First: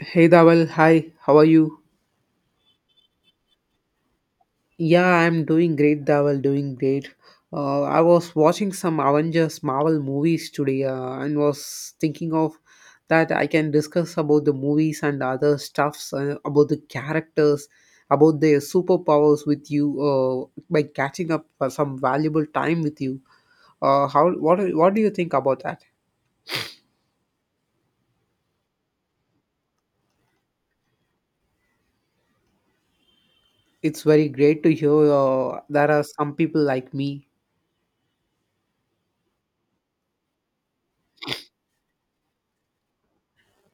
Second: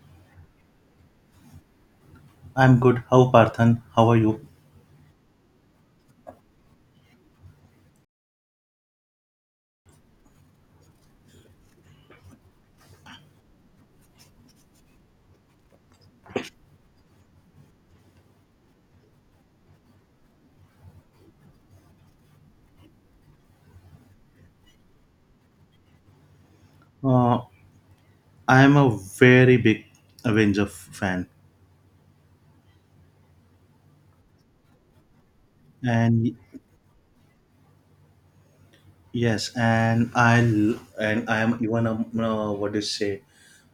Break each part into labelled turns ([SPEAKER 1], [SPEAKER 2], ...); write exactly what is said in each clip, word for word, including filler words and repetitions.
[SPEAKER 1] Hey Dawal, hi, how are you?
[SPEAKER 2] I'm good. How Parthan? How are you?
[SPEAKER 1] Yeah, I'm doing great, Dawal, doing great. Uh, I was watching some Avengers Marvel movies today uh, and was thinking of that I can discuss about the movies and other stuffs, uh, about the characters, about their superpowers with you uh, by catching up for some valuable time with you. Uh, how what what do you think about that?
[SPEAKER 2] Uh, I'm a very big Avenger f- fan,
[SPEAKER 1] It's very great to hear uh, there are
[SPEAKER 2] and
[SPEAKER 1] some
[SPEAKER 2] y-
[SPEAKER 1] people like me.
[SPEAKER 2] yes, and I l- and I'm even a uh, what do you say?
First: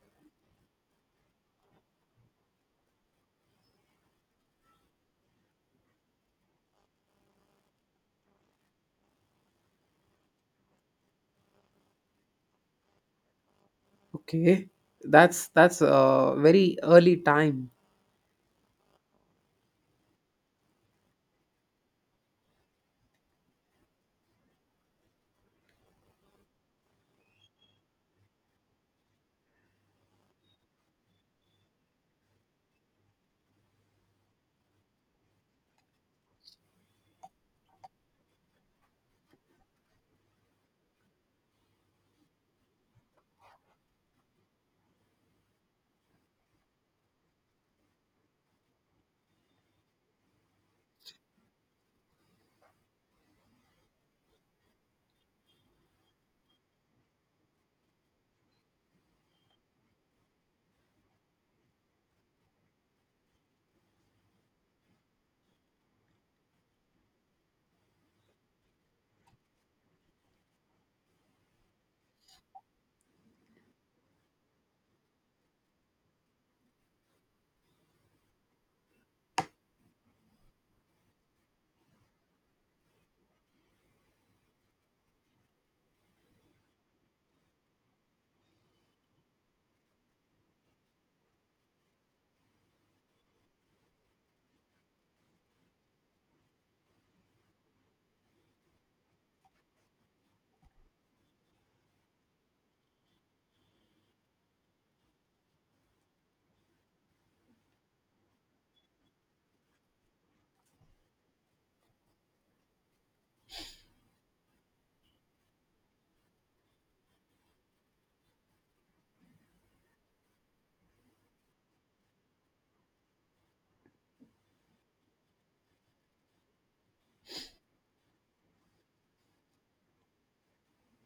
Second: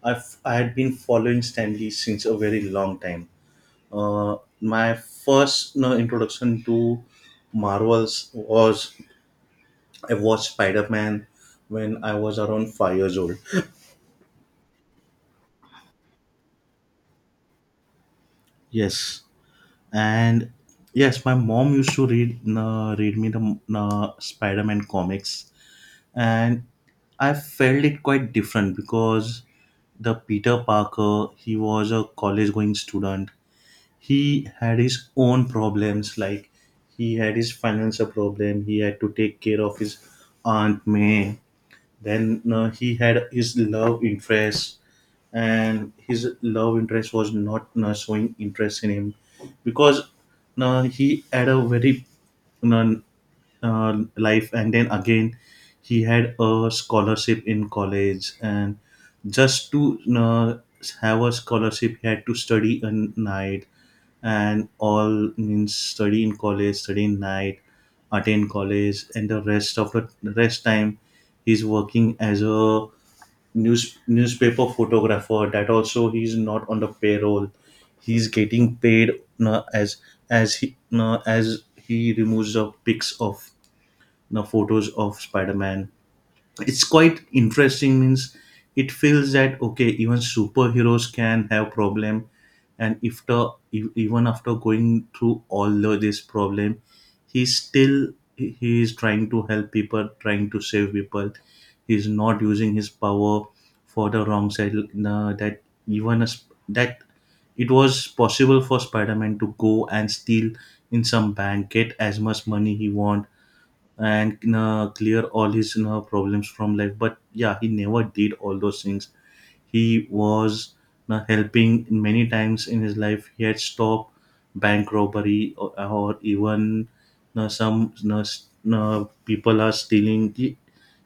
[SPEAKER 2] I've I had been following Stanley since a very long time. Uh, my first no, introduction to Marvels was I watched Spider Man when I was around five years old.
[SPEAKER 1] Okay. That's that's a very early time.
[SPEAKER 2] Yes. And yes, my mom used to read uh, read me the uh, Spider-Man comics, and I felt it quite different because the Peter Parker, he was a college going student. He had his own problems. Like, he had his financial problem, he had to take care of his Aunt May. Then uh, he had his love interest, and his love interest was not uh, showing interest in him because uh, he had a very uh, uh, life. And then again, he had a scholarship in college, and just to uh, have a scholarship, he had to study a night and all. Means study in college, study in night, attend college, and the rest of the rest time he's working as a news newspaper photographer. That also he's not on the payroll, he's getting paid uh, as as he uh, as he removes the pics of the photos of Spider-Man. It's quite interesting. Means it feels that okay, even superheroes can have problem. And if the e- even after going through all of this problem, he's still, he is trying to help people, trying to save people. He's not using his power for the wrong side. No, that even as that, it was possible for Spider-Man to go and steal in some bank, get as much money he want and uh, clear all his you problems from life. But yeah, he never did all those things. He was you helping many times in his life. He had stopped bank robbery or, or even you some you know, s- you people are stealing. he,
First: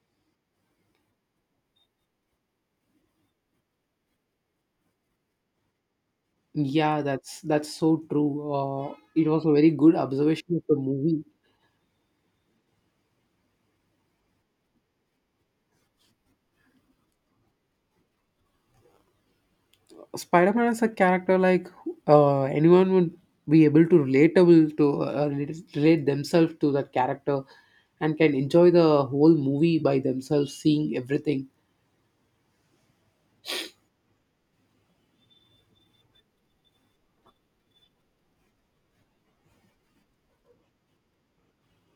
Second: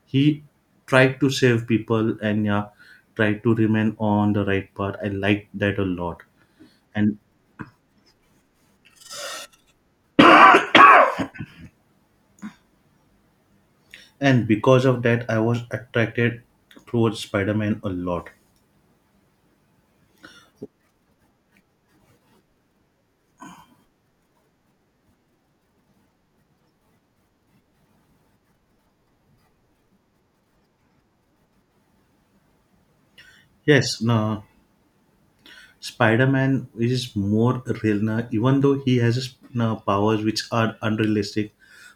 [SPEAKER 2] He tried to save people, and yeah, tried to remain on the right path. I liked that a lot.
[SPEAKER 1] Yeah,
[SPEAKER 2] And
[SPEAKER 1] that's that's so true. Uh, it was a very good observation of the movie.
[SPEAKER 2] and because of that, I was attracted towards Spider-Man a lot.
[SPEAKER 1] Spider-Man is a character like uh, anyone would be able to relatable to uh, relate relate themselves to that character and can enjoy the whole movie by themselves, seeing everything.
[SPEAKER 2] Yes, no, Spider-Man is more real now, even though he has his, uh, powers which are unrealistic.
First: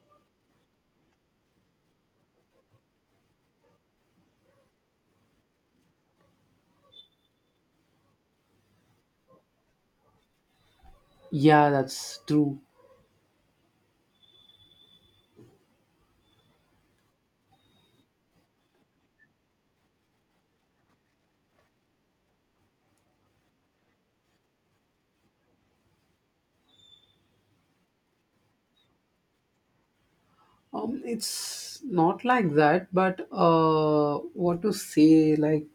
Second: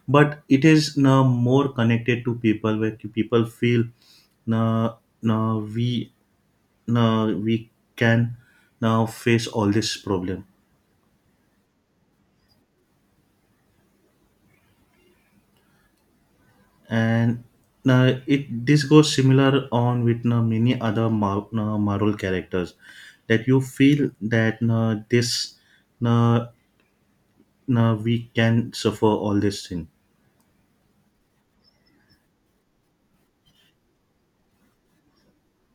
[SPEAKER 2] But it is now more connected to people, where the people feel now now we now we can now face all this problem.
[SPEAKER 1] Yeah, that's true.
[SPEAKER 2] And now it this goes similar on with now many other Mar- now Marvel characters, that you feel that now this now now we can suffer all this thing.
[SPEAKER 1] Um, it's not like that, but uh, what to say? Like,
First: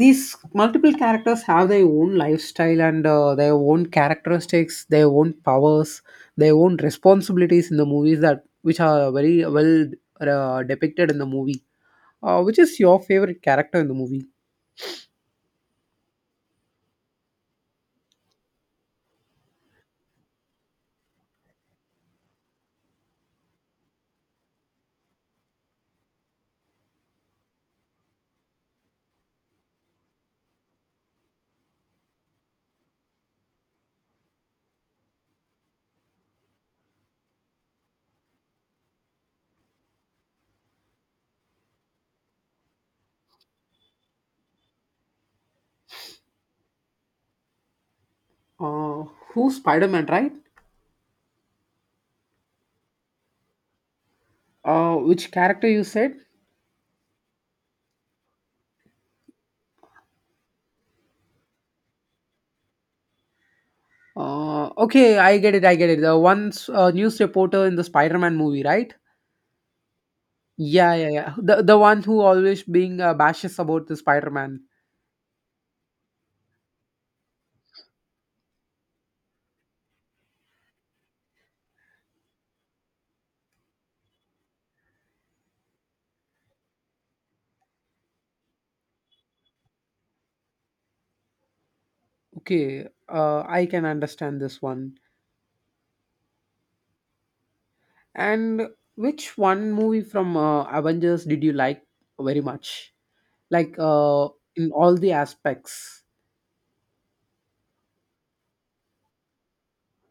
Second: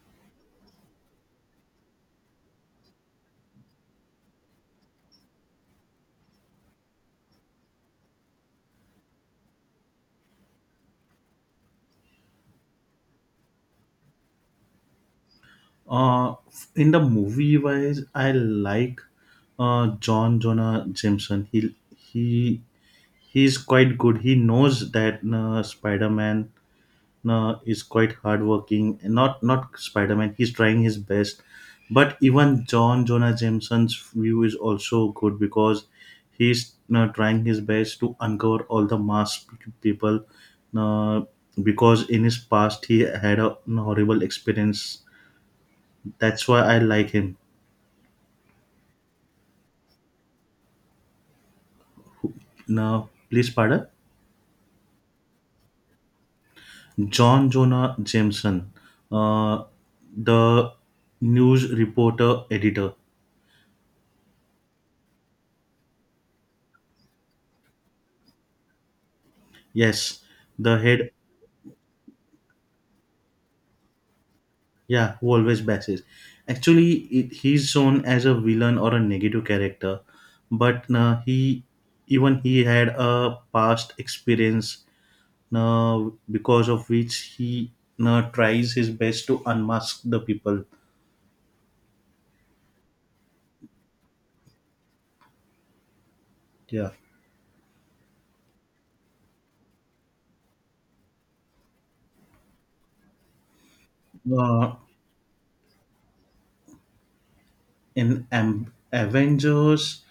[SPEAKER 1] these multiple characters have their own lifestyle and uh, their own characteristics, their own powers, their own responsibilities in the movies that which are very well uh, depicted in the movie. Uh, which is your favorite character in the movie?
[SPEAKER 2] Uh, in the movie wise, I like uh, John Jonah Jameson. He he he's quite good. He knows that uh, Spider Man uh, is quite hardworking. Not not Spider Man. He's trying his best, but even John Jonah Jameson's view is also good, because he's uh, trying his best to uncover all the masked people. Uh, because in his past he had a horrible experience. That's why I like him.
[SPEAKER 1] Uh, who's Spider-Man, right?
[SPEAKER 2] Now, please pardon.
[SPEAKER 1] Uh, which character you said?
[SPEAKER 2] John Jonah Jameson, uh, the news reporter editor.
[SPEAKER 1] Uh, okay, I get it, i get it the one uh, news reporter in the Spider-Man movie, right?
[SPEAKER 2] Yes, the
[SPEAKER 1] yeah yeah
[SPEAKER 2] head.
[SPEAKER 1] yeah the, the one who always being uh, bashes about the Spider-Man.
[SPEAKER 2] Yeah, who always bashes. Actually, it, he's shown as a villain or a negative character, but uh, he even he had a past experience uh, because of which he uh, tries his best to unmask the people.
[SPEAKER 1] Okay, uh, I can understand this one.
[SPEAKER 2] Yeah.
[SPEAKER 1] And which one movie from uh, Avengers did you like very much? Like, uh, in
[SPEAKER 2] Uh,
[SPEAKER 1] all the aspects.
[SPEAKER 2] in Am- Avengers,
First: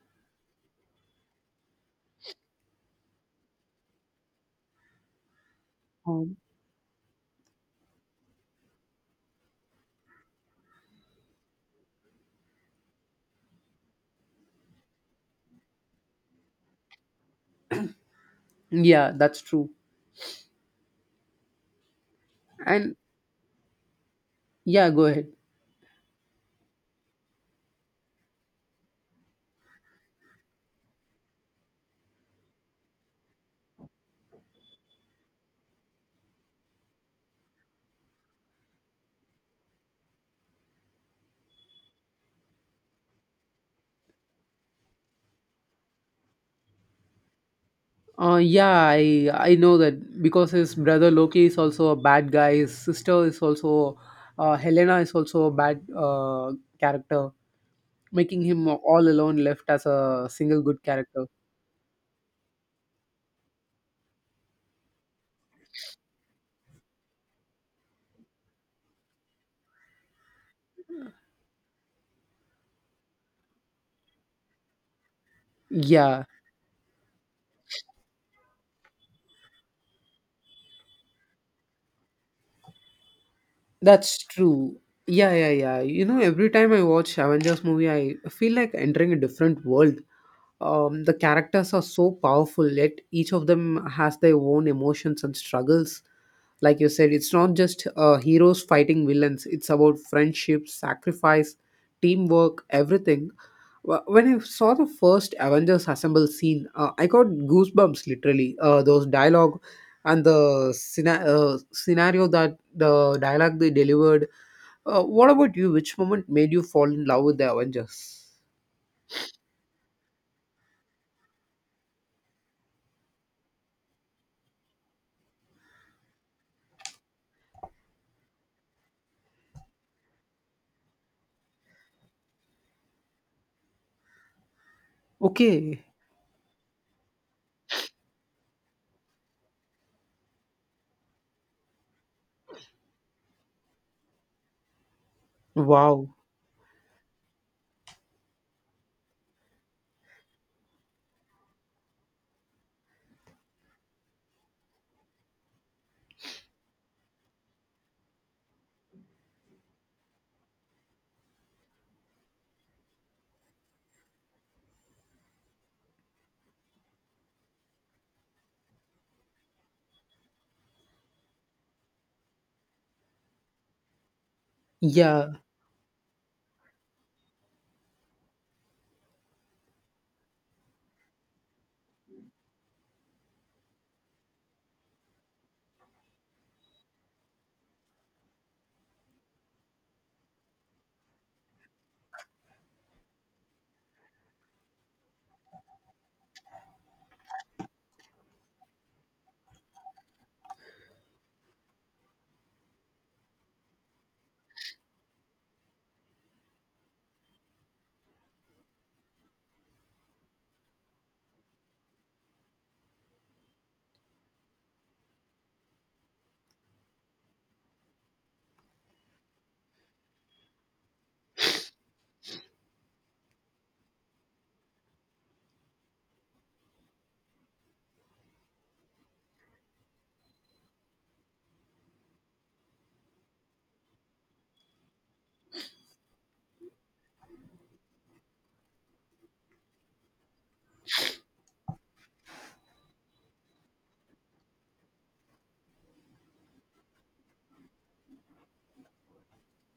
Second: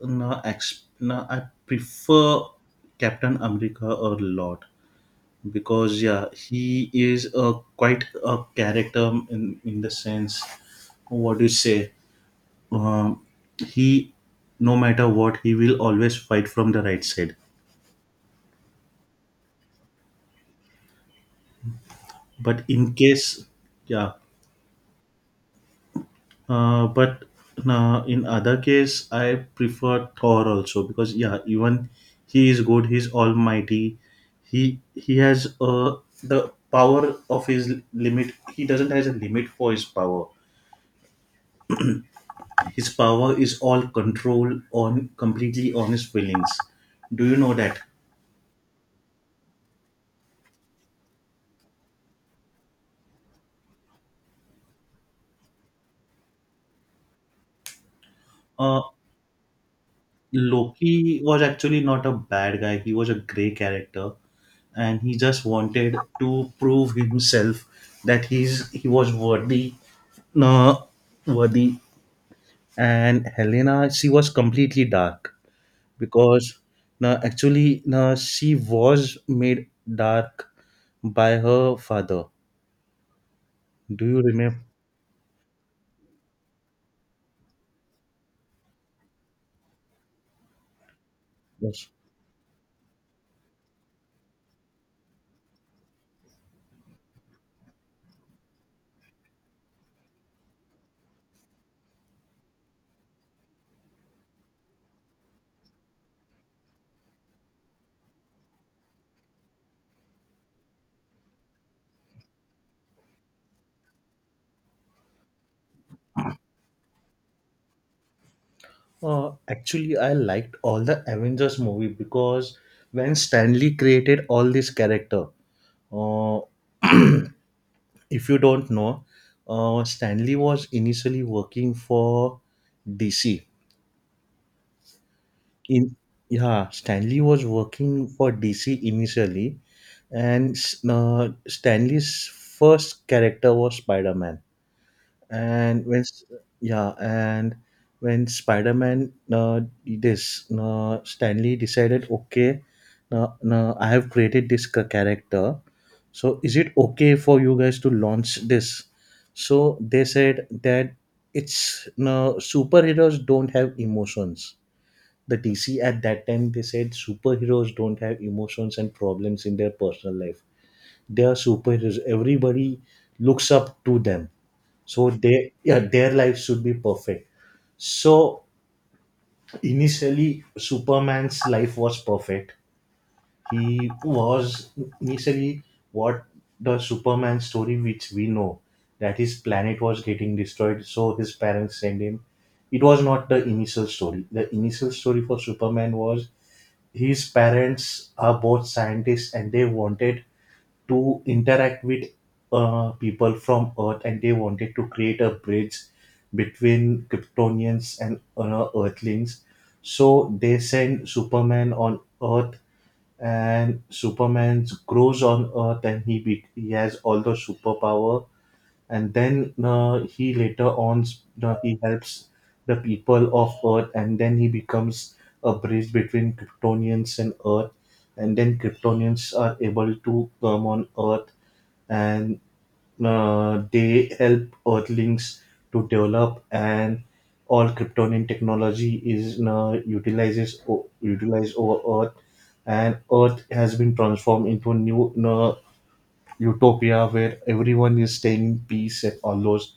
[SPEAKER 2] no, ex- no, I prefer Captain America a lot, because yeah,
[SPEAKER 1] Um,
[SPEAKER 2] he is a quite a character, in in the sense, what do you say, um, he, no matter what, he will always fight from the right side.
[SPEAKER 1] yeah, that's true.
[SPEAKER 2] But in
[SPEAKER 1] And
[SPEAKER 2] case, yeah.
[SPEAKER 1] yeah, go ahead.
[SPEAKER 2] Uh, but uh, in other case, I prefer Thor also, because yeah, even he is good. He's almighty. He he has uh the power of his limit. He doesn't has a limit for his power. His power is all control on completely on his feelings. Do you know that?
[SPEAKER 1] Uh, yeah, I I know that because his brother Loki is also a bad guy. His sister is also, uh, Helena is also a bad uh, character, making him
[SPEAKER 2] Uh,
[SPEAKER 1] all alone left as a single good
[SPEAKER 2] Loki
[SPEAKER 1] character.
[SPEAKER 2] was actually not a bad guy. He was a grey character, and he just wanted to prove himself that he's he was worthy, no, worthy. And Helena, she was completely dark
[SPEAKER 1] Yeah,
[SPEAKER 2] because no, actually no, she was made dark by her father. Do
[SPEAKER 1] that's
[SPEAKER 2] you remember?
[SPEAKER 1] true. Yeah, yeah, yeah. You know, every time I watch Avengers movie, I feel like entering a different world. Um, the characters are
[SPEAKER 2] Yes.
[SPEAKER 1] so powerful, yet each of them has their own emotions and struggles. Like you said, it's not just uh, heroes fighting villains, it's about friendship, sacrifice, teamwork, everything. Wh- when I saw the first Avengers assemble scene, uh, I got goosebumps literally. Uh, those dialogue and the scena- uh, scenario that the dialogue they delivered. Uh, what about you? Which moment made you fall in love with the Avengers?
[SPEAKER 2] Uh, actually, I liked all the Avengers movie because when Stanley created all this character. Uh, if you don't know, uh, Stanley was initially working for D C.
[SPEAKER 1] Okay.
[SPEAKER 2] In yeah, Stanley was working for D C initially, and uh, Stanley's first character was Spider Man. and when
[SPEAKER 1] Wow.
[SPEAKER 2] s- yeah, and when Spider-Man uh, this uh, Stanley decided, okay, uh, uh, I have created this ca- character, so is it okay for you guys to launch this? So they said that it's no, superheroes don't have emotions. The DC at that time, they said superheroes don't have emotions and problems in their personal life. They are superheroes, everybody looks up to them. So
[SPEAKER 1] Yeah,
[SPEAKER 2] they, yeah, their life should be perfect. So initially Superman's life was perfect. He was initially, what, the Superman story which we know, that his planet was getting destroyed, so his parents send him. It was not the initial story. The initial story for Superman was his parents are both scientists, and they wanted to interact with uh, people from Earth, and they wanted to create a bridge between Kryptonians and uh, Earthlings. So they send Superman on Earth, and Superman grows on Earth, and he be- he has all the superpower. And then uh, he later on uh, he helps the people of Earth, and then he becomes a bridge between Kryptonians and Earth, and then Kryptonians are able to come on Earth, and uh, they help Earthlings to develop, and all Kryptonian technology is uh, utilizes o- utilized over Earth, and Earth has been transformed into a new uh, utopia where everyone is staying in peace and all those.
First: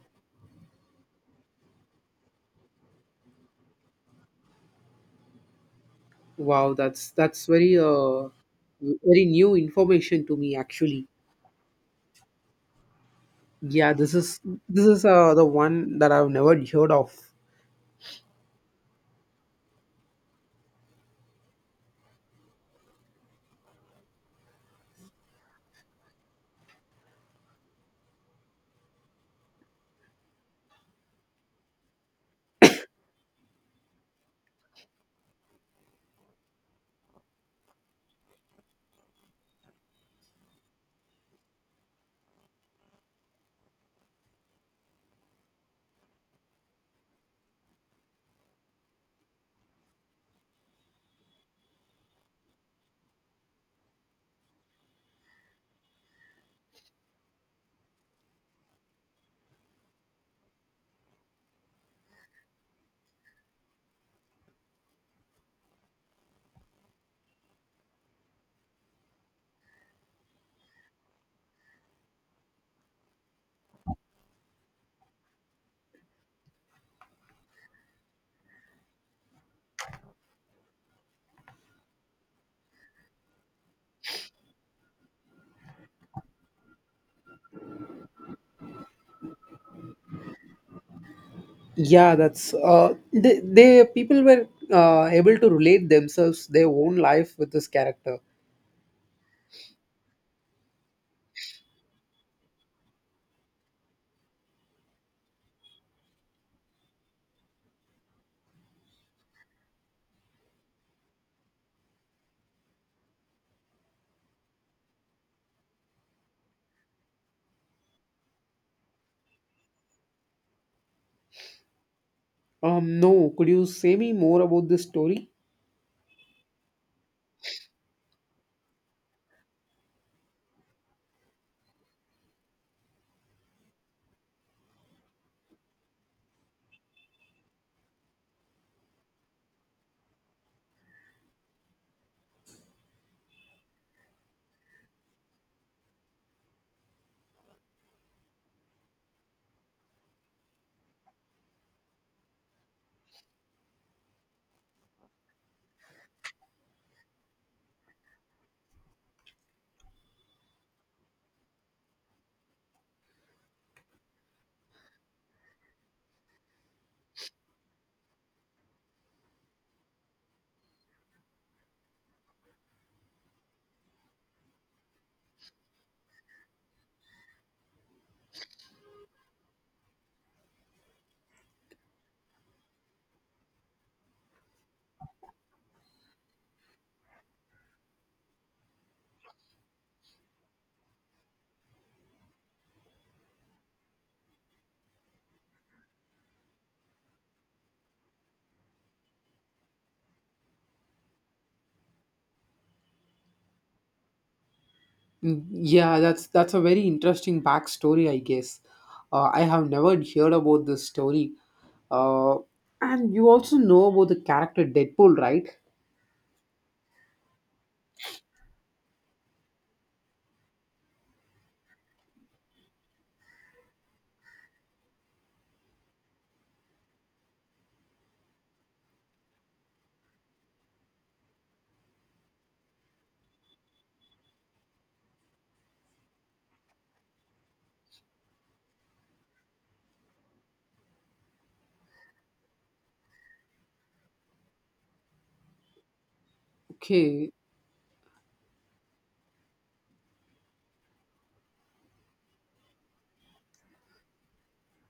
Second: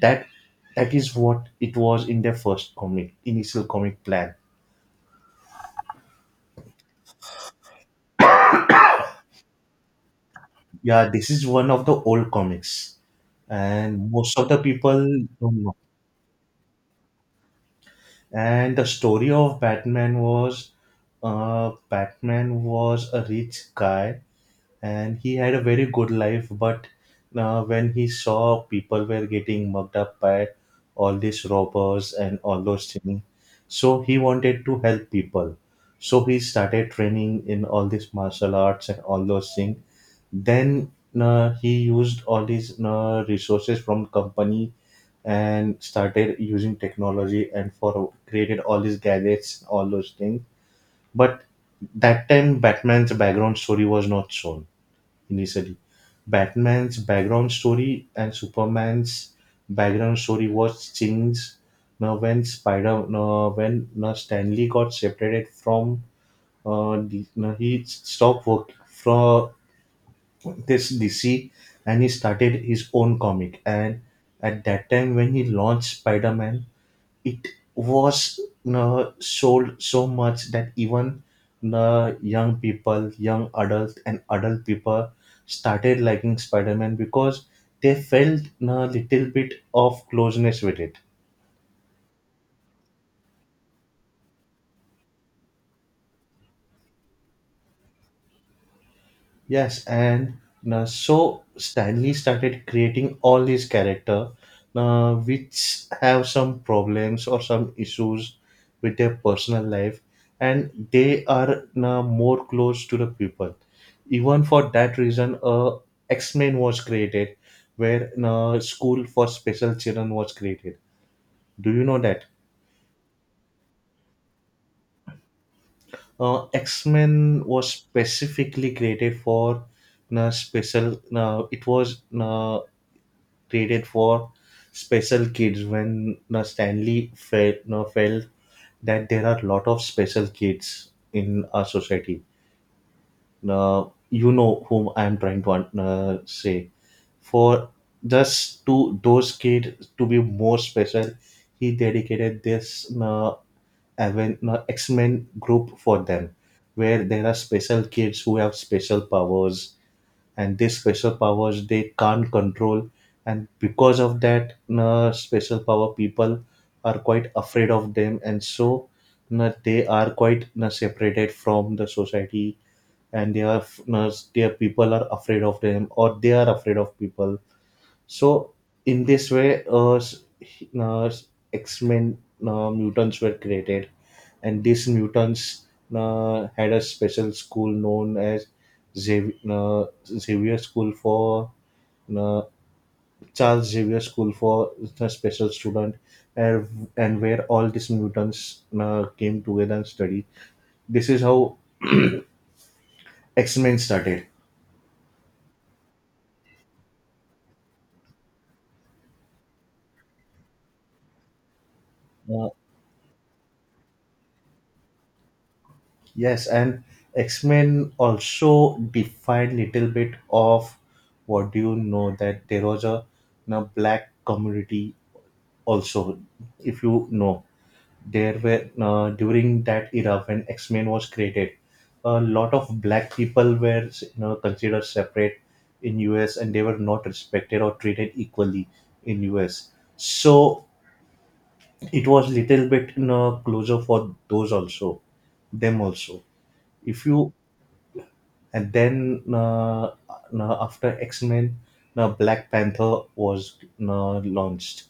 [SPEAKER 2] that that is what it was in their first comic initial comic plan.
[SPEAKER 1] wow, that's that's very uh very new information to me,
[SPEAKER 2] Yeah,
[SPEAKER 1] actually.
[SPEAKER 2] this is one of the old comics,
[SPEAKER 1] Yeah,
[SPEAKER 2] and
[SPEAKER 1] this
[SPEAKER 2] most
[SPEAKER 1] is
[SPEAKER 2] of the
[SPEAKER 1] this
[SPEAKER 2] people
[SPEAKER 1] is uh the
[SPEAKER 2] don't know.
[SPEAKER 1] one that I've never heard of.
[SPEAKER 2] And the story of Batman was uh, Batman was a rich guy, and he had a very good life, but uh, when he saw people were getting mugged up by all these robbers and all those things, so he wanted to help people. So he started training in all these martial arts and all those things. Then uh, he used all these uh, resources from company and started using technology and for created all these gadgets all those things. But that time Batman's background story was not shown initially. Batman's background story and Superman's background story was changed now when Spider now when now Stanley got separated from uh, D, now he stopped work from this D C, and he started his own comic. And at that time when he launched Spider-Man, it was uh, sold so much that even the young people, young adults, and adult people started liking Spider Man because they felt a little bit of closeness with it.
[SPEAKER 1] Yeah, that's uh they, they people were uh able to relate themselves their own life with this character.
[SPEAKER 2] Yes, and uh, so Stanley started creating all these character, uh, which have some problems or some issues with their personal life, and they are uh, more close to the people. Even for that reason, uh, X Men was created, where uh, school for special children was created. Do you know that?
[SPEAKER 1] Um, no, could you say me more about this story?
[SPEAKER 2] Uh, X Men was specifically created for uh, special. Uh, it was. Uh, created for special kids, when uh, Stanley felt, uh, felt that there are a lot of special kids in our society. Uh, you know whom I am trying to uh, say. For just to those kids to be more special, he dedicated this uh, Aven- uh, X Men group for them, where there are special kids who have special powers, and these special powers they can't control. And because of that uh, special power, people are quite afraid of them, and so uh, they are quite uh, separated from the society, and they are uh, their people are afraid of them or they are afraid of people. So in this way, uh, s- uh, X Men uh, mutants were created, and these mutants uh, had a special school known as Xav- uh, Xavier School for uh, Charles Xavier School for the special student, and, and where all these mutants uh, came together and studied. This is how X Men started.
[SPEAKER 1] Mm, yeah, that's that's a very interesting backstory, I guess. Uh, I have never heard about this story. Uh,
[SPEAKER 2] Uh,
[SPEAKER 1] and you also know about the character Deadpool, right?
[SPEAKER 2] Yes, and X-Men also defined little bit of, what do you know, that there was a, a black community also. If you know, there were uh, during that era when X-Men was created, a lot of black people were you know, considered separate in U S, and they were not respected or treated equally in U S. So it was little bit you know, closer for those also, them also if you.
[SPEAKER 1] Okay.
[SPEAKER 2] And then uh, uh, after X Men, uh, Black Panther was uh, launched,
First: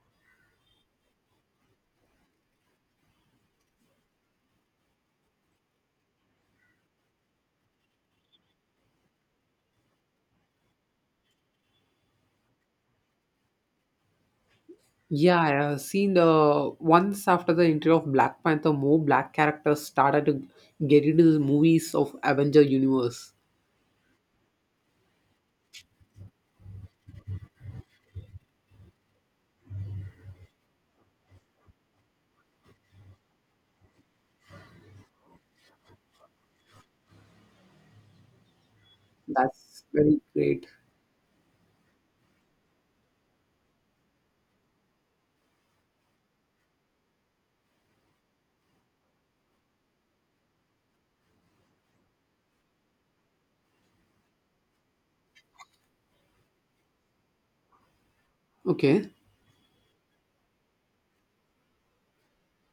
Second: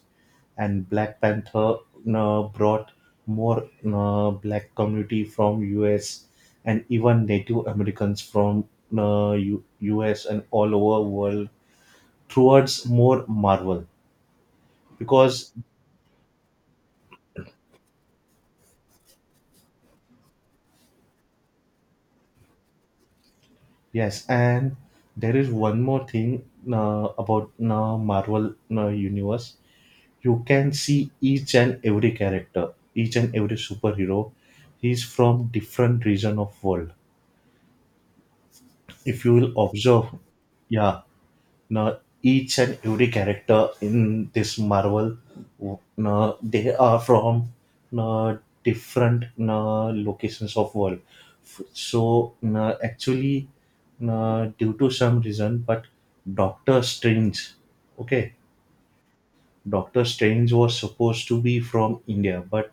[SPEAKER 2] and Black Panther uh, brought more uh, black community from U S and even Native Americans from uh, U- U.S. And all over world towards more Marvel
[SPEAKER 1] Yeah, I
[SPEAKER 2] because
[SPEAKER 1] have seen the once after the entry of Black Panther, more black characters started to get into the movies of Avenger universe.
[SPEAKER 2] yes, and there is one more thing uh, about uh, Marvel uh, universe. You can see each and every character, each and every superhero, he's from different region of world if you will
[SPEAKER 1] That's
[SPEAKER 2] observe.
[SPEAKER 1] very great.
[SPEAKER 2] Yeah, now each and every character in this Marvel, now they are from, now different now locations of world. F- so now actually, now due to some reason, but Doctor Strange, okay.
[SPEAKER 1] Okay.
[SPEAKER 2] Doctor Strange was supposed to be from India, but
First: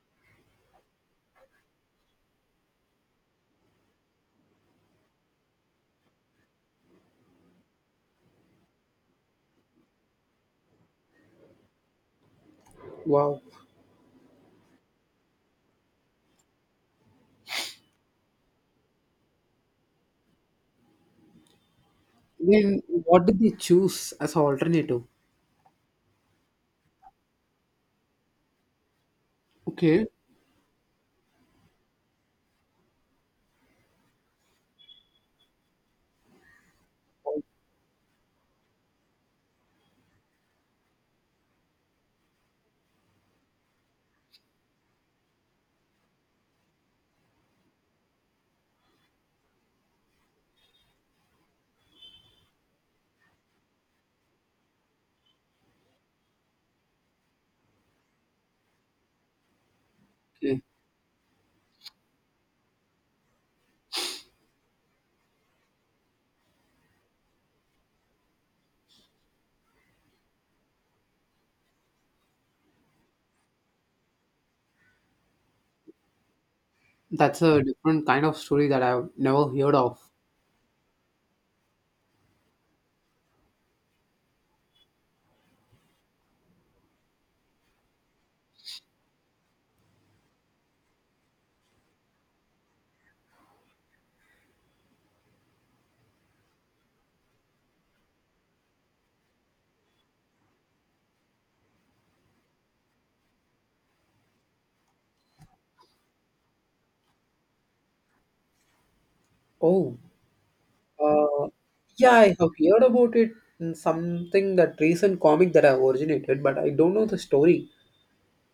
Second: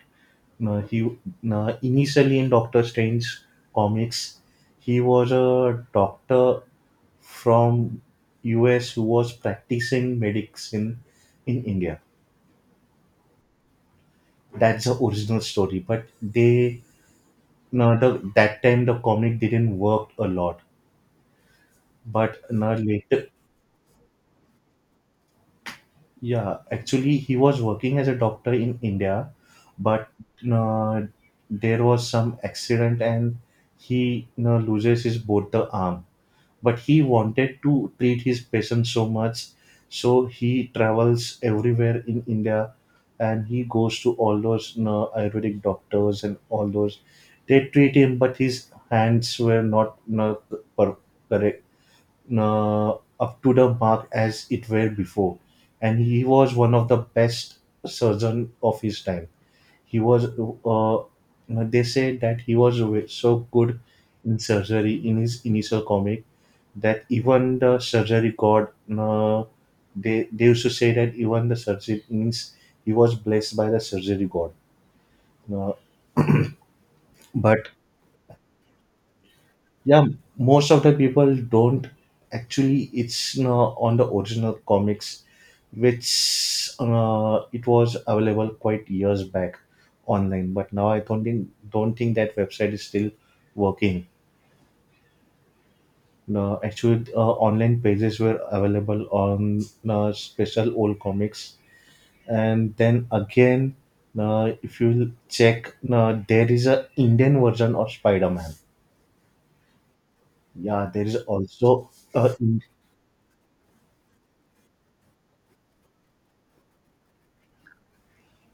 [SPEAKER 2] uh, he, uh, initially in Doctor Strange comics, he was a doctor from U S who was practicing medicine in India.
[SPEAKER 1] Wow.
[SPEAKER 2] That's the original story, but they no, the, that time the comic didn't work a lot. But no,
[SPEAKER 1] Then what
[SPEAKER 2] later.
[SPEAKER 1] did they choose as an alternative?
[SPEAKER 2] Yeah, actually, he was working as a doctor in India,
[SPEAKER 1] Okay.
[SPEAKER 2] but uh, there was some accident and he you know, loses his both the arm. But he wanted to treat his patient so much, so he travels everywhere in India, and he goes to all those you know, Ayurvedic doctors and all those. They treat him, but his hands were not you know, per- correct, uh, up to the mark as it were before, and he was one of the best surgeon of his time. He was
[SPEAKER 1] Okay.
[SPEAKER 2] uh, uh, they said that he was so good in surgery in his initial comic that even the surgery god, uh, they they used to say that even the surgery means he was blessed by the surgery god. Uh,
[SPEAKER 1] That's a
[SPEAKER 2] but
[SPEAKER 1] different kind of story that I've never heard of.
[SPEAKER 2] yeah, most of the people don't actually, it's you know, on the original comics which uh, it was available quite years back online, but now I don't think don't think that website is still working. No actually, uh, online pages were available on uh, special old comics. And then again, uh, if you check, uh, there is a Indian version of Spider-Man.
[SPEAKER 1] Oh.
[SPEAKER 2] Yeah, there is
[SPEAKER 1] Uh,
[SPEAKER 2] also
[SPEAKER 1] yeah, I
[SPEAKER 2] a
[SPEAKER 1] have heard about it in something that recent comic that I originated, but I don't know the story.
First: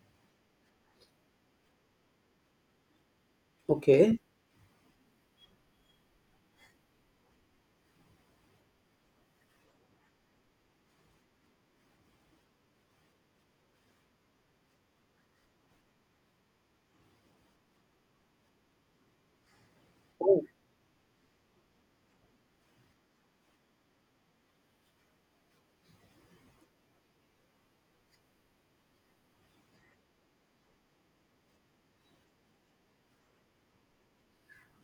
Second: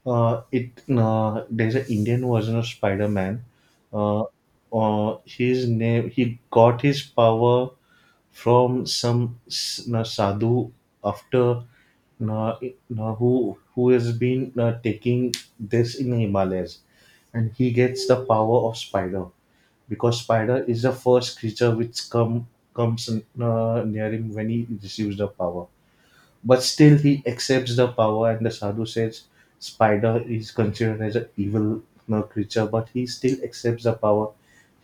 [SPEAKER 2] Uh, it uh, there's an Indian version of Spider-Man.
[SPEAKER 1] Okay.
[SPEAKER 2] Uh, uh, his name, he got his power from some s- uh, sadhu after uh, uh, who who has been uh, taking this in the Himalayas, and he gets the power of spider because spider is the first creature which come comes uh, near him when he receives the power. But still, he accepts the power, and the sadhu says spider is considered as an evil you know, creature, but he still accepts the power.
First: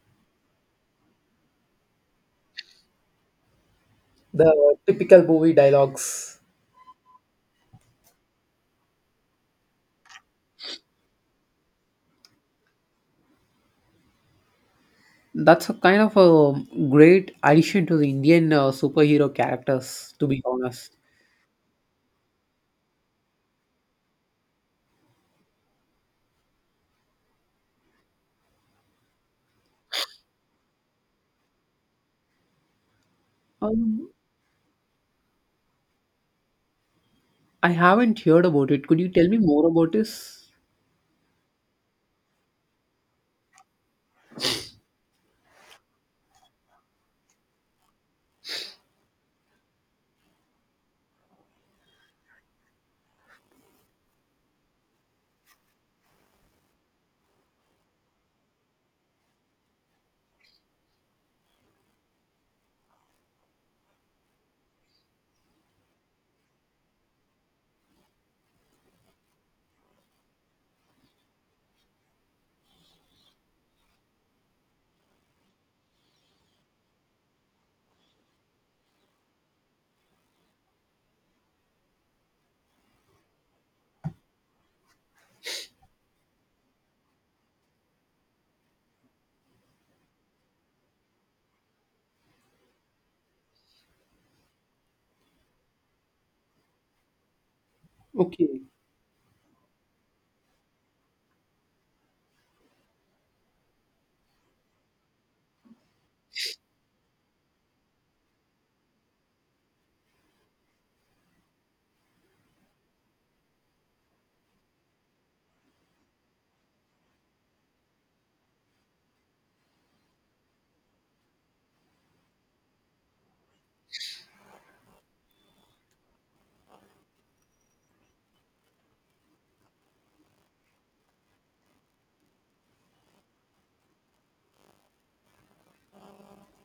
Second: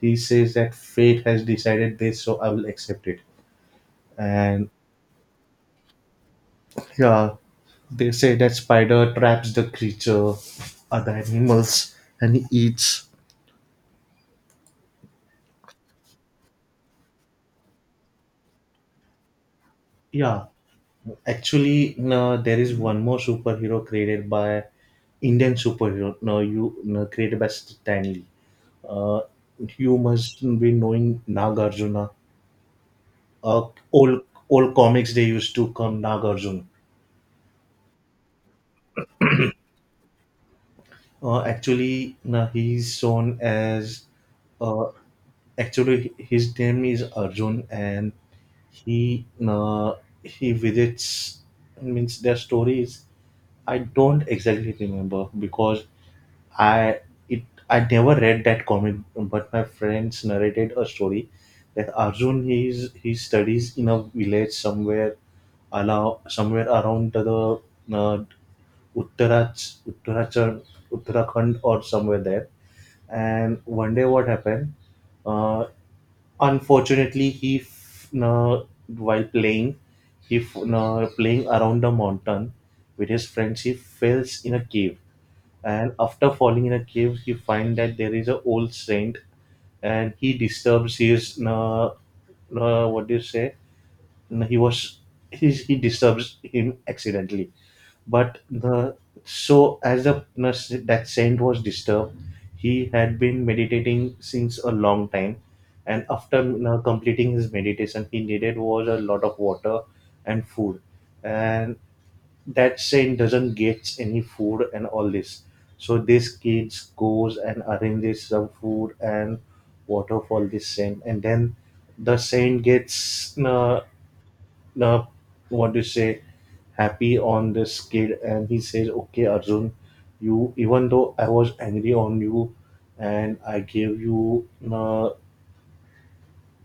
[SPEAKER 2] He says that fate has decided this, so I will accept it. And
[SPEAKER 1] The typical movie dialogues.
[SPEAKER 2] yeah, they say that spider traps the creature, other animals, and he eats.
[SPEAKER 1] That's a kind of a great addition to the Indian uh, superhero characters, to be
[SPEAKER 2] Yeah,
[SPEAKER 1] honest.
[SPEAKER 2] actually, no, there is one more superhero created by Indian superhero. No, you no, created by Stan Lee. Uh, you must be knowing Nagarjuna. Uh,
[SPEAKER 1] Um,
[SPEAKER 2] old old comics they used to come Nagarjun.
[SPEAKER 1] I haven't heard about it. Could you tell me more about this?
[SPEAKER 2] Uh, actually, na he's shown as uh, actually his name is Arjun, and he uh, he visits means their stories. I don't exactly remember because I it I never read that comic, but my friends narrated a story that Arjun, he's he studies in a village somewhere, allow somewhere around the, the uh, Uttarach, Uttarachal, Uttarakhand or somewhere there. And one day, what happened? Uh, unfortunately, he f- na- while playing, he f- na- playing around the mountain with his friends, he falls in a cave. And after falling in a cave, he finds that there is an old saint, and he disturbs his na. uh, what do you say? No, he was, he, he disturbs him accidentally, but
[SPEAKER 1] Okay.
[SPEAKER 2] the so as the nurse, that saint was disturbed. He had been meditating since a long time, and after uh, completing his meditation he needed was a lot of water and food, and that saint doesn't get any food and all this. So this kids goes and arranges some food and water for this saint, and then the saint gets uh, uh, what do you say, happy on this kid, and he says, "Okay, Arjun, you even though I was angry on you, and I gave you uh,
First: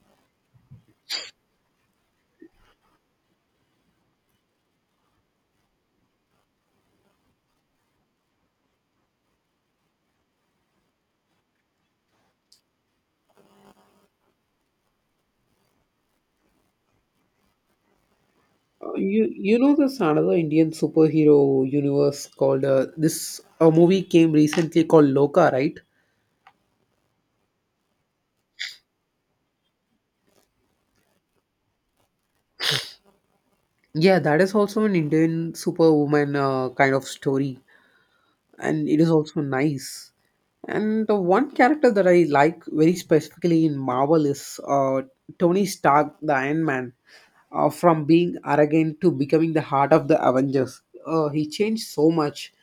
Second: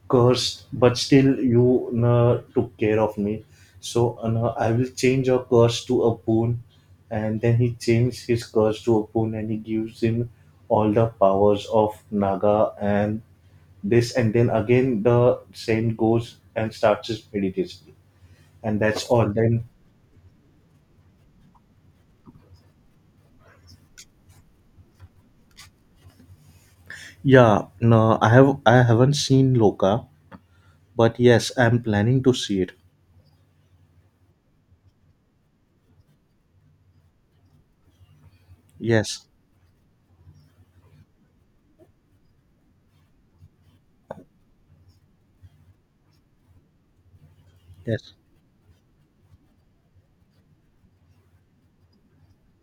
[SPEAKER 2] curse, but still you uh, took care of me. So uh, I will change your curse to a boon." And then he changed his curse to a boon, and he gives him all the powers of Naga and this, and then again the saint goes and starts his meditation, and
[SPEAKER 1] Uh,
[SPEAKER 2] that's
[SPEAKER 1] you
[SPEAKER 2] all.
[SPEAKER 1] you
[SPEAKER 2] Then
[SPEAKER 1] know there's another Indian superhero universe called, uh, this a movie came recently called Loka, right?
[SPEAKER 2] yeah, no, I have I haven't seen Loka, but yes, I'm planning to see it.
[SPEAKER 1] Yeah, that is also an Indian superwoman uh, kind of story. And it is
[SPEAKER 2] Yes,
[SPEAKER 1] also nice. And the one character that I like very specifically in Marvel is, uh, Tony Stark, the Iron Man. Uh, from
[SPEAKER 2] yes,
[SPEAKER 1] being arrogant to becoming the heart of the Avengers, uh, he changed so much.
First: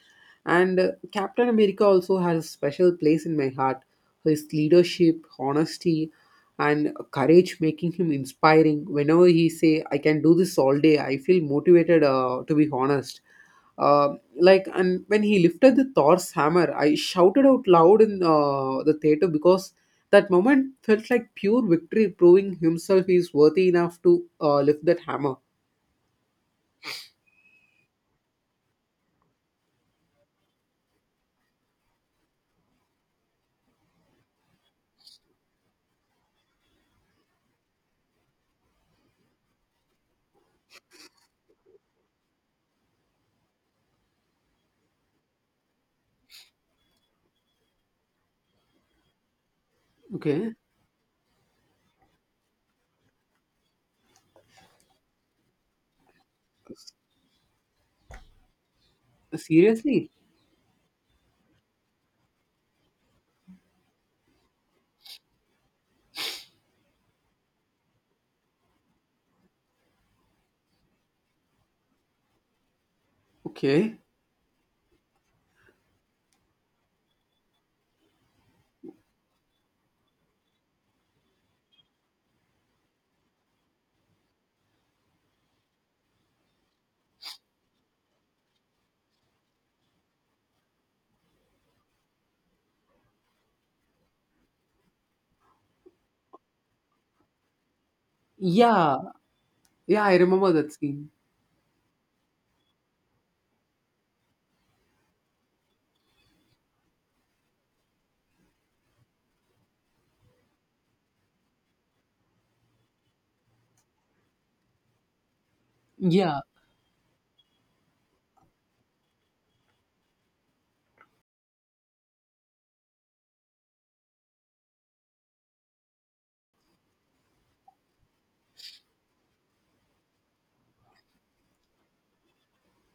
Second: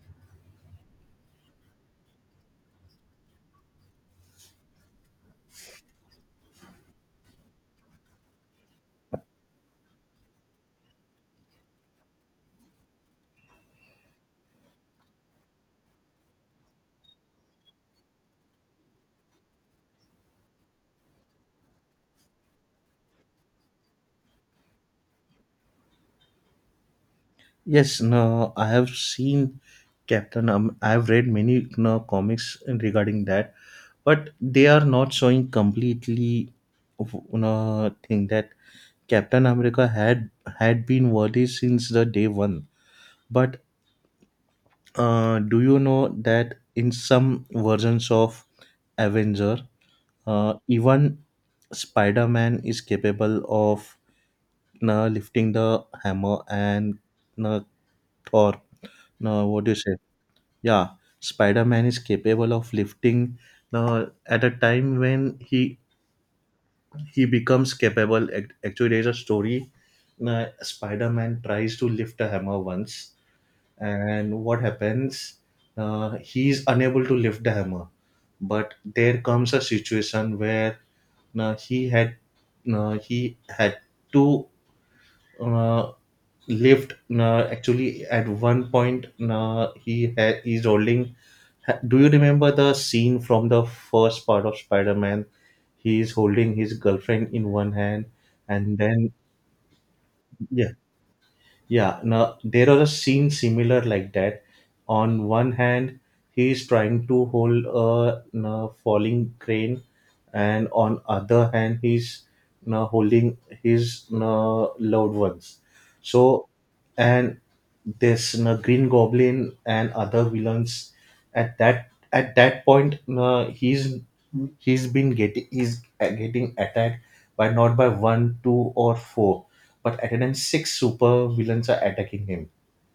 [SPEAKER 1] And uh, Captain America also has a special place in my heart. His leadership, honesty, and courage making him inspiring. Whenever he say, "I can do this all day," I feel motivated. Uh, to be honest, uh, like, and when he lifted the Thor's hammer, I shouted out loud in uh, the theater because that moment felt like pure victory, proving himself is worthy enough to uh, lift that hammer.
[SPEAKER 2] yes. No, I have seen Captain. Um, I have read many no, comics regarding that, but they are not showing completely. No, thing that Captain America had had been worthy since the day one. But uh, do you know that in some versions of Avenger, Uh,
[SPEAKER 1] Okay.
[SPEAKER 2] even Spider Man is capable of uh, lifting the hammer and uh, Thor. Uh, what do you say?
[SPEAKER 1] Seriously?
[SPEAKER 2] Yeah, Spider Man is capable of lifting uh, at a time when he he becomes capable. Ac- Actually, there's a story. Uh, Spider Man tries to lift a hammer once,
[SPEAKER 1] Okay.
[SPEAKER 2] and what happens, uh, he's unable to lift the hammer, but there comes a situation where uh, he had uh, he had to uh, lift, uh, actually at one point uh, he ha- he's holding ha- do you remember the scene from the first part of Spider-Man, he is holding his girlfriend in one hand and
[SPEAKER 1] Yeah.
[SPEAKER 2] then
[SPEAKER 1] Yeah, I remember
[SPEAKER 2] yeah.
[SPEAKER 1] that scene.
[SPEAKER 2] Yeah, now there are a scene similar like that. On one hand, he is trying to hold a you know, falling crane, and on other hand, he's you know, holding his you know, loved ones.
[SPEAKER 1] Yeah.
[SPEAKER 2] So, and this you know, Green Goblin and other villains at that at that point, you know, he's he's been getting he's getting attacked by not by one, two, or four, but at times six super villains are attacking him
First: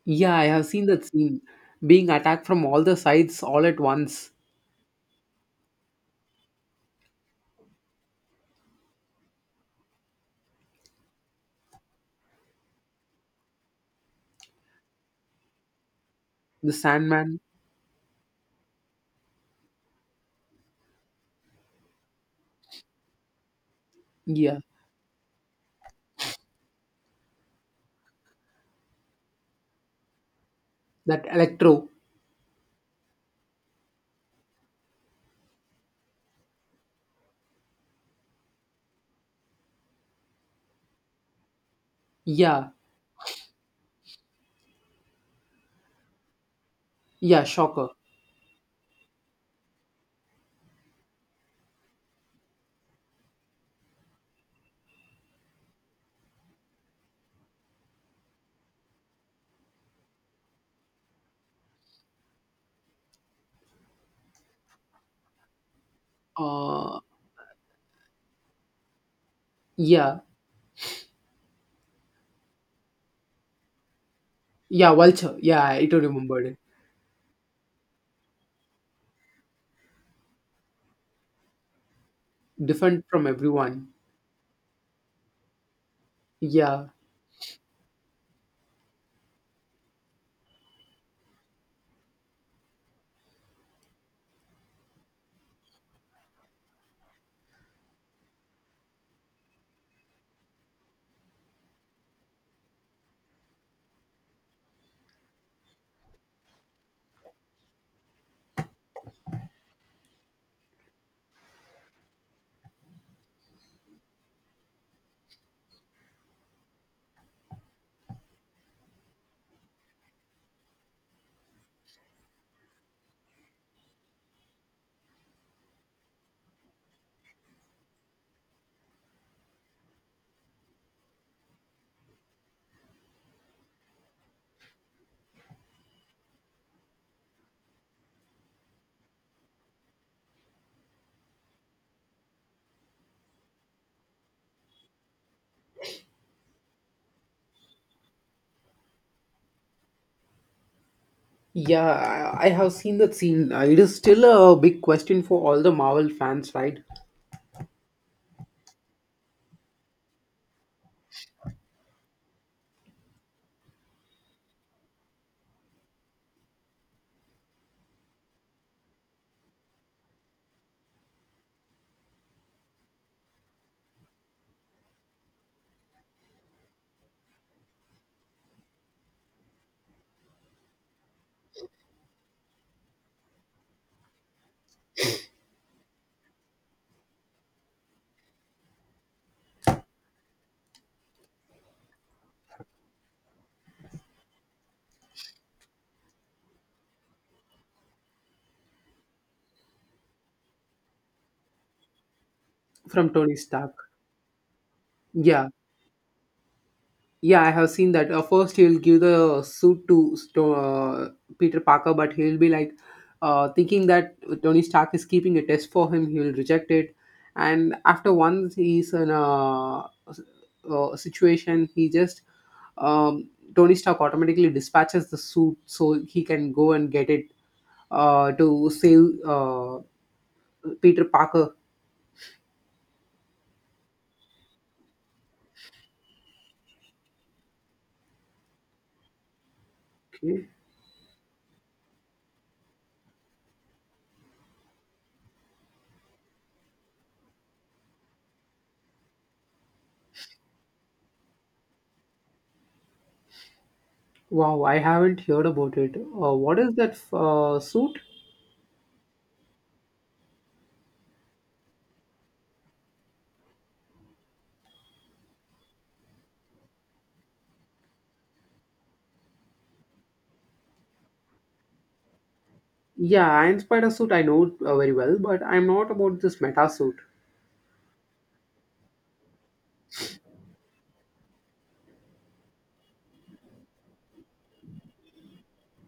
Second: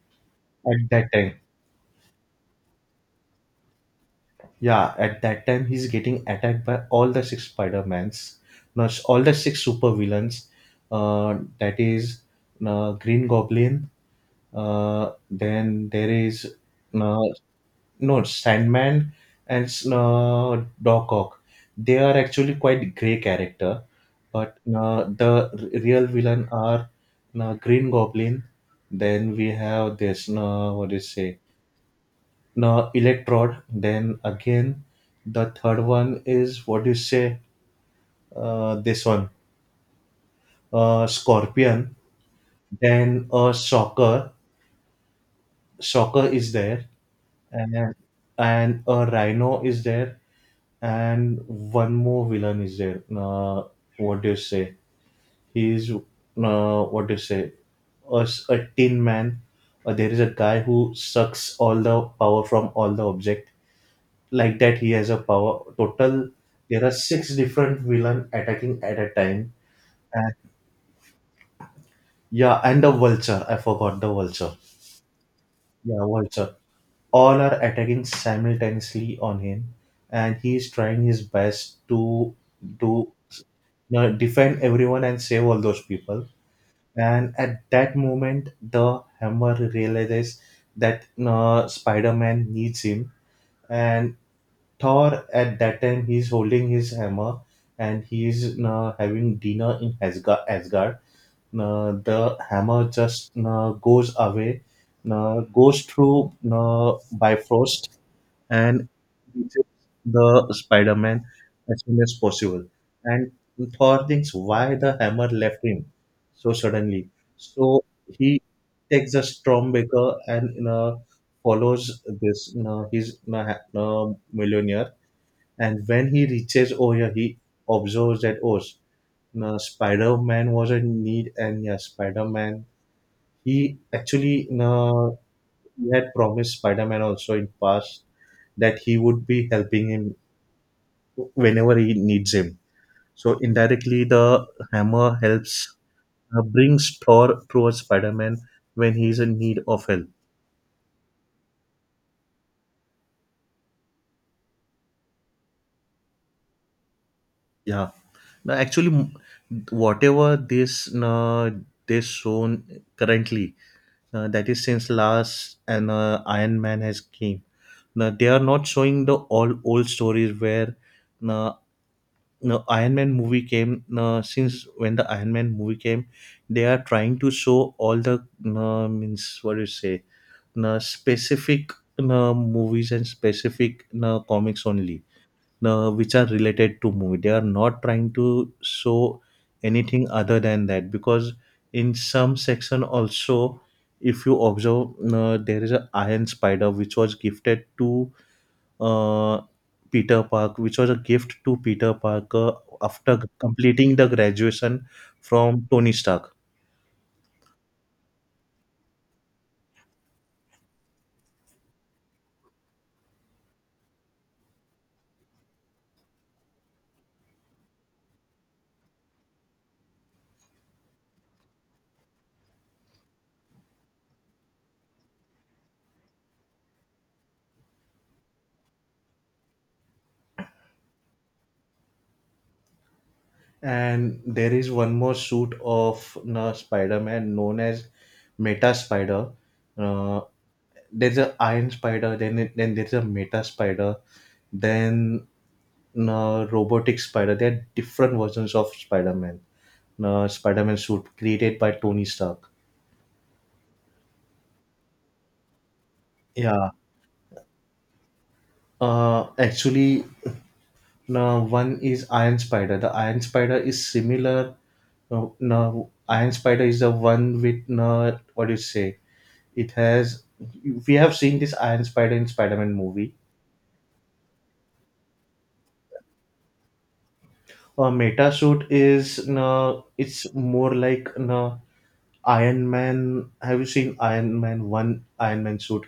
[SPEAKER 1] Yeah, I have seen
[SPEAKER 2] at
[SPEAKER 1] that
[SPEAKER 2] that time.
[SPEAKER 1] scene. Being attacked from all the sides all at once.
[SPEAKER 2] Yeah, at that time he's getting attacked by all the six Spider-Mans, no, s- all the six super villains. Uh, that is uh, Green Goblin. Uh, then there is
[SPEAKER 1] The
[SPEAKER 2] uh,
[SPEAKER 1] Sandman.
[SPEAKER 2] no Sandman and uh, Doc Ock. They are actually quite grey character, but
[SPEAKER 1] Yeah.
[SPEAKER 2] uh, the r- real villain are uh, Green Goblin. Then we have this, uh, what do you
[SPEAKER 1] That
[SPEAKER 2] say?
[SPEAKER 1] Electro.
[SPEAKER 2] No Electrode. Then again, the third one is what do you say? Uh, this one, uh, Scorpion.
[SPEAKER 1] Yeah.
[SPEAKER 2] Then a Shocker. Shocker is there,
[SPEAKER 1] Yeah, Shocker.
[SPEAKER 2] and and a Rhino is there. And one more villain is there. Uh, what do you say? He is, uh, what do you say? A, s- a tin man. Uh, there is a guy who sucks all the power from all the object. Like that, he has a power. Total, there are
[SPEAKER 1] uh
[SPEAKER 2] six different villain attacking at a time.
[SPEAKER 1] yeah.
[SPEAKER 2] And yeah, and the vulture. I forgot the vulture.
[SPEAKER 1] Yeah, Vulture. Yeah, I do
[SPEAKER 2] Yeah,
[SPEAKER 1] remember.
[SPEAKER 2] vulture. All are attacking simultaneously on him, and he is trying his best to
[SPEAKER 1] Different
[SPEAKER 2] do,
[SPEAKER 1] from everyone.
[SPEAKER 2] uh, defend everyone and save all those people.
[SPEAKER 1] Yeah,
[SPEAKER 2] And at that moment, the hammer realizes that uh, Spider-Man needs him, and Thor at that time, he's holding his hammer and he's uh, having dinner in Asgard. Asgard. Uh, the hammer just uh, goes away, uh, goes through uh, Bifrost, and reaches the Spider-Man as soon as possible. And Thor thinks why the hammer left him so suddenly. So he takes a Stormbreaker and you know, follows this you know, his you know, ha- you know, millionaire. And when he reaches over here, he observes that oh, you know, Spider-Man was in need, and yeah, Spider-Man, he actually you know, he had promised Spider-Man also in past that he would be helping him whenever he needs him. So indirectly, the hammer helps, uh, brings Thor towards Spider-Man when he's in need of help.
[SPEAKER 1] yeah, I, I have seen that scene. Uh, It is still a big question for all the Marvel fans, right?
[SPEAKER 2] Yeah. No, actually, m- whatever this uh, this shown currently, uh, that is since last and uh, Iron Man has came. Now they are not showing the all old stories where uh, no Iron Man movie came. Uh, since when the Iron Man movie came, they are trying to show all the uh, means what do you say na specific na movies and specific na comics only na which are related to movie. They are not trying to show anything other than that because in some section also, if you observe na, there is a iron spider which was gifted to uh, peter park, which was a gift to Peter Parker
[SPEAKER 1] From
[SPEAKER 2] after
[SPEAKER 1] Tony Stark.
[SPEAKER 2] completing the graduation
[SPEAKER 1] Yeah,
[SPEAKER 2] from Tony Stark.
[SPEAKER 1] yeah, I have seen that. Uh, first, he'll give the suit to Sto- uh, Peter Parker, but he'll be like uh, thinking that Tony Stark is keeping a test for him. He'll reject it, and after once he's in a, uh situation, he just um, Tony Stark automatically dispatches the suit so he can go and get it uh, to save uh, Peter Parker.
[SPEAKER 2] And there is one more suit of uh, Spider-Man known as Meta Spider. Uh,
[SPEAKER 1] Okay.
[SPEAKER 2] there's a Iron Spider, then it- then there's a Meta Spider, then uh, Robotic Spider. There are different versions of Spider-Man. Uh, Spider-Man suit created by Tony Stark.
[SPEAKER 1] Wow, I haven't heard about it. Uh, what
[SPEAKER 2] Yeah.
[SPEAKER 1] is that uh, suit?
[SPEAKER 2] Uh, actually, uh, one is Iron Spider. The Iron Spider is similar. No, no, Iron Spider is the one with no, what do you say? It has, we have seen this Iron Spider in Spider-Man movie.
[SPEAKER 1] Yeah, and Spider Suit I know uh, very well, but I'm not about this Meta Suit.
[SPEAKER 2] A meta suit is no, it's more like no Iron Man. Have you seen Iron Man, one Iron Man suit?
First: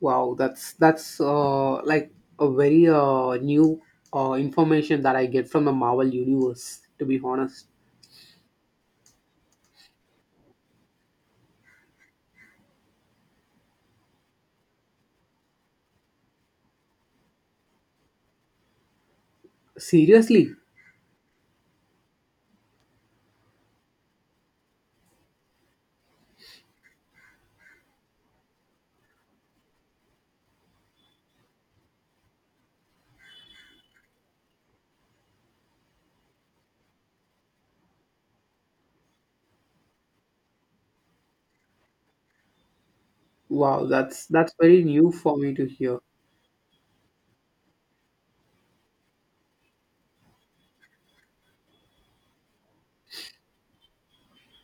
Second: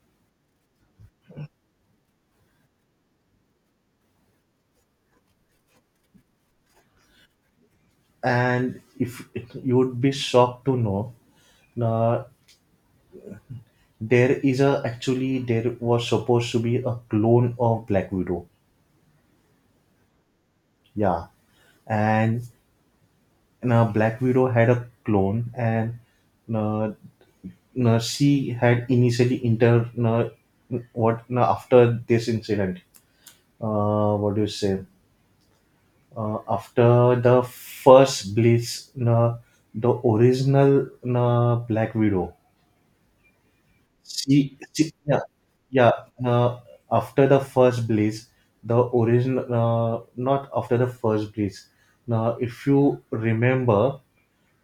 [SPEAKER 1] Wow, that's that's uh, like a very uh, new uh, information that I get from the Marvel Universe, to be honest.
[SPEAKER 2] And if you would be shocked to know, no, there is a actually there was supposed to be a clone of Black Widow.
[SPEAKER 1] Seriously?
[SPEAKER 2] Yeah, and now Black Widow had a clone, and uh, no, she had initially entered no, what no, after this incident. Uh, what do you say? Uh, after the first Blitz, no, the original no, Black Widow.
[SPEAKER 1] Wow, that's that's
[SPEAKER 2] She,
[SPEAKER 1] very
[SPEAKER 2] she
[SPEAKER 1] new
[SPEAKER 2] yeah,
[SPEAKER 1] for me to
[SPEAKER 2] yeah.
[SPEAKER 1] hear.
[SPEAKER 2] No, after the first Blitz, the original uh, not after the first Blitz. Now, if you remember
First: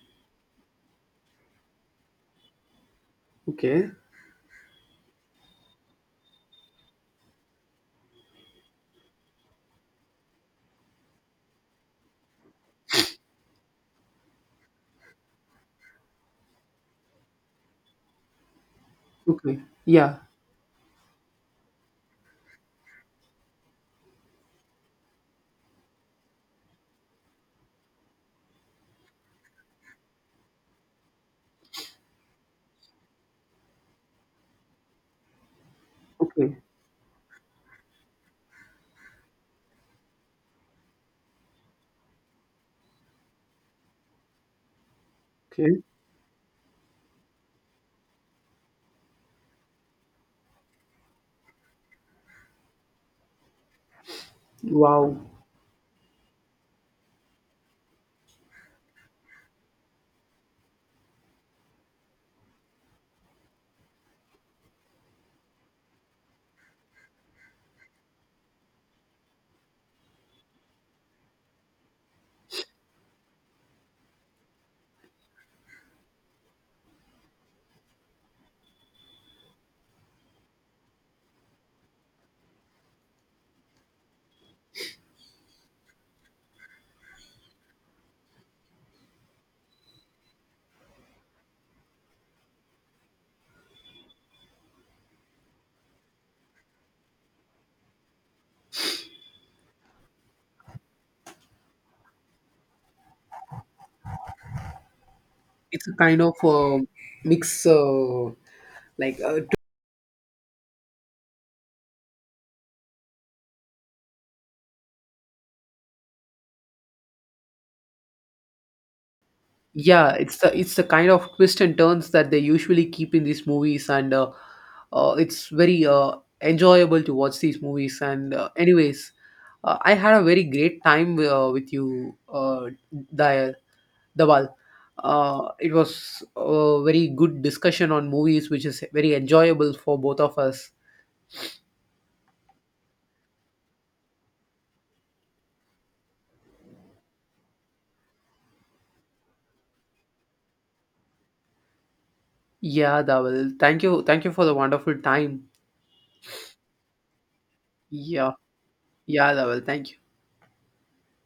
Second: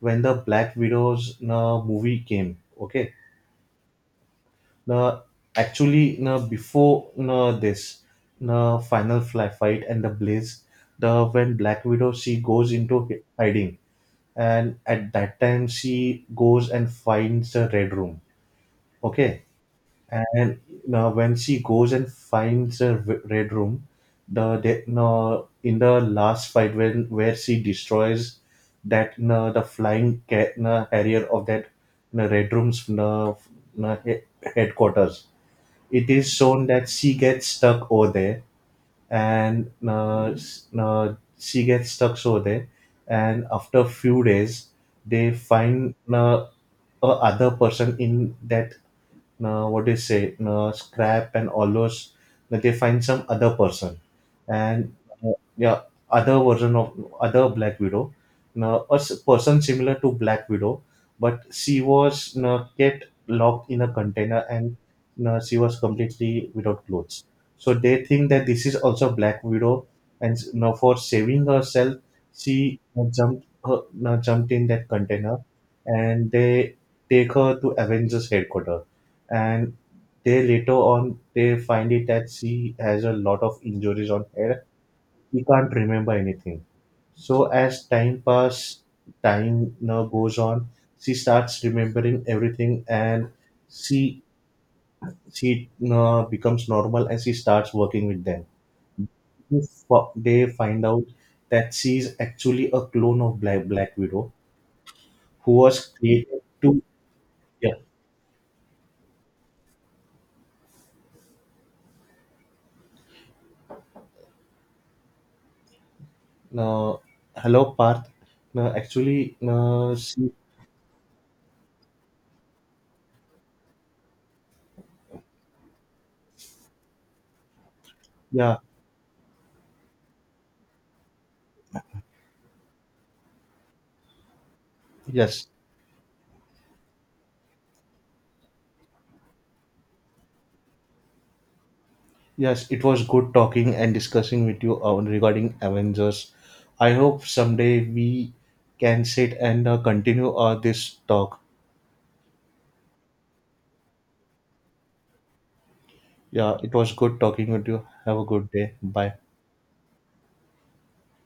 [SPEAKER 2] when the Black Widow's no, movie came, okay.
[SPEAKER 1] Okay,
[SPEAKER 2] Now, actually, now before now this, now final fly fight and the blaze, the when Black Widow, she goes into hi- hiding, and at that time she goes and finds the red room. Okay,
[SPEAKER 1] okay, yeah,
[SPEAKER 2] and now when she goes and finds the w- red room, the de- now in the last fight when where she destroys that now the flying ca- now, harrier of that now, red room's now, now, he- headquarters, it is
[SPEAKER 1] okay,
[SPEAKER 2] shown that she gets stuck over there and uh, s- uh, she gets stuck over there and after few days they
[SPEAKER 1] okay.
[SPEAKER 2] find uh, a other person in that uh, what do you say, uh, scrap and all those, that they find some other person. And
[SPEAKER 1] Wow,
[SPEAKER 2] uh, yeah, other version of other Black Widow, now a s- person similar to Black Widow, but she was uh, kept locked in a container and uh, she was completely without clothes. So they think that this is also Black Widow, and s- now for saving herself, she uh, jumped her, uh, jumped in that container, and they take her to Avengers headquarters. And they later on they find it that she has a lot of injuries on her. She can't remember anything. So as time pass, time now goes on. She starts remembering everything, and she she uh, becomes normal, and she starts working with them. Fo- They find out that she is actually a clone of Black Black Widow, who
[SPEAKER 1] it's
[SPEAKER 2] was
[SPEAKER 1] a kind of
[SPEAKER 2] created
[SPEAKER 1] uh,
[SPEAKER 2] to
[SPEAKER 1] mix,
[SPEAKER 2] yeah.
[SPEAKER 1] uh, like uh,
[SPEAKER 2] Uh, hello, Parth. No, actually, no,
[SPEAKER 1] Yeah,
[SPEAKER 2] she
[SPEAKER 1] it's the it's the kind of twists and turns that they usually keep in these movies, and uh, uh, it's very uh, enjoyable to watch these movies. And uh,
[SPEAKER 2] yeah.
[SPEAKER 1] anyways, uh, I had a very great time uh, with you, uh, Dayal, Dawal.
[SPEAKER 2] Yes,
[SPEAKER 1] Uh, it was a very good discussion on movies, which is very enjoyable for both of us.
[SPEAKER 2] yes, it was good talking and discussing with you on regarding Avengers. I hope someday we can sit and uh, continue uh, this talk.
[SPEAKER 1] Yeah, Dawal. Thank you, thank you for the wonderful time.
[SPEAKER 2] Yeah, it was good talking with you. Have a
[SPEAKER 1] Yeah,
[SPEAKER 2] good day. Bye.
[SPEAKER 1] yeah, Dawal. Thank you.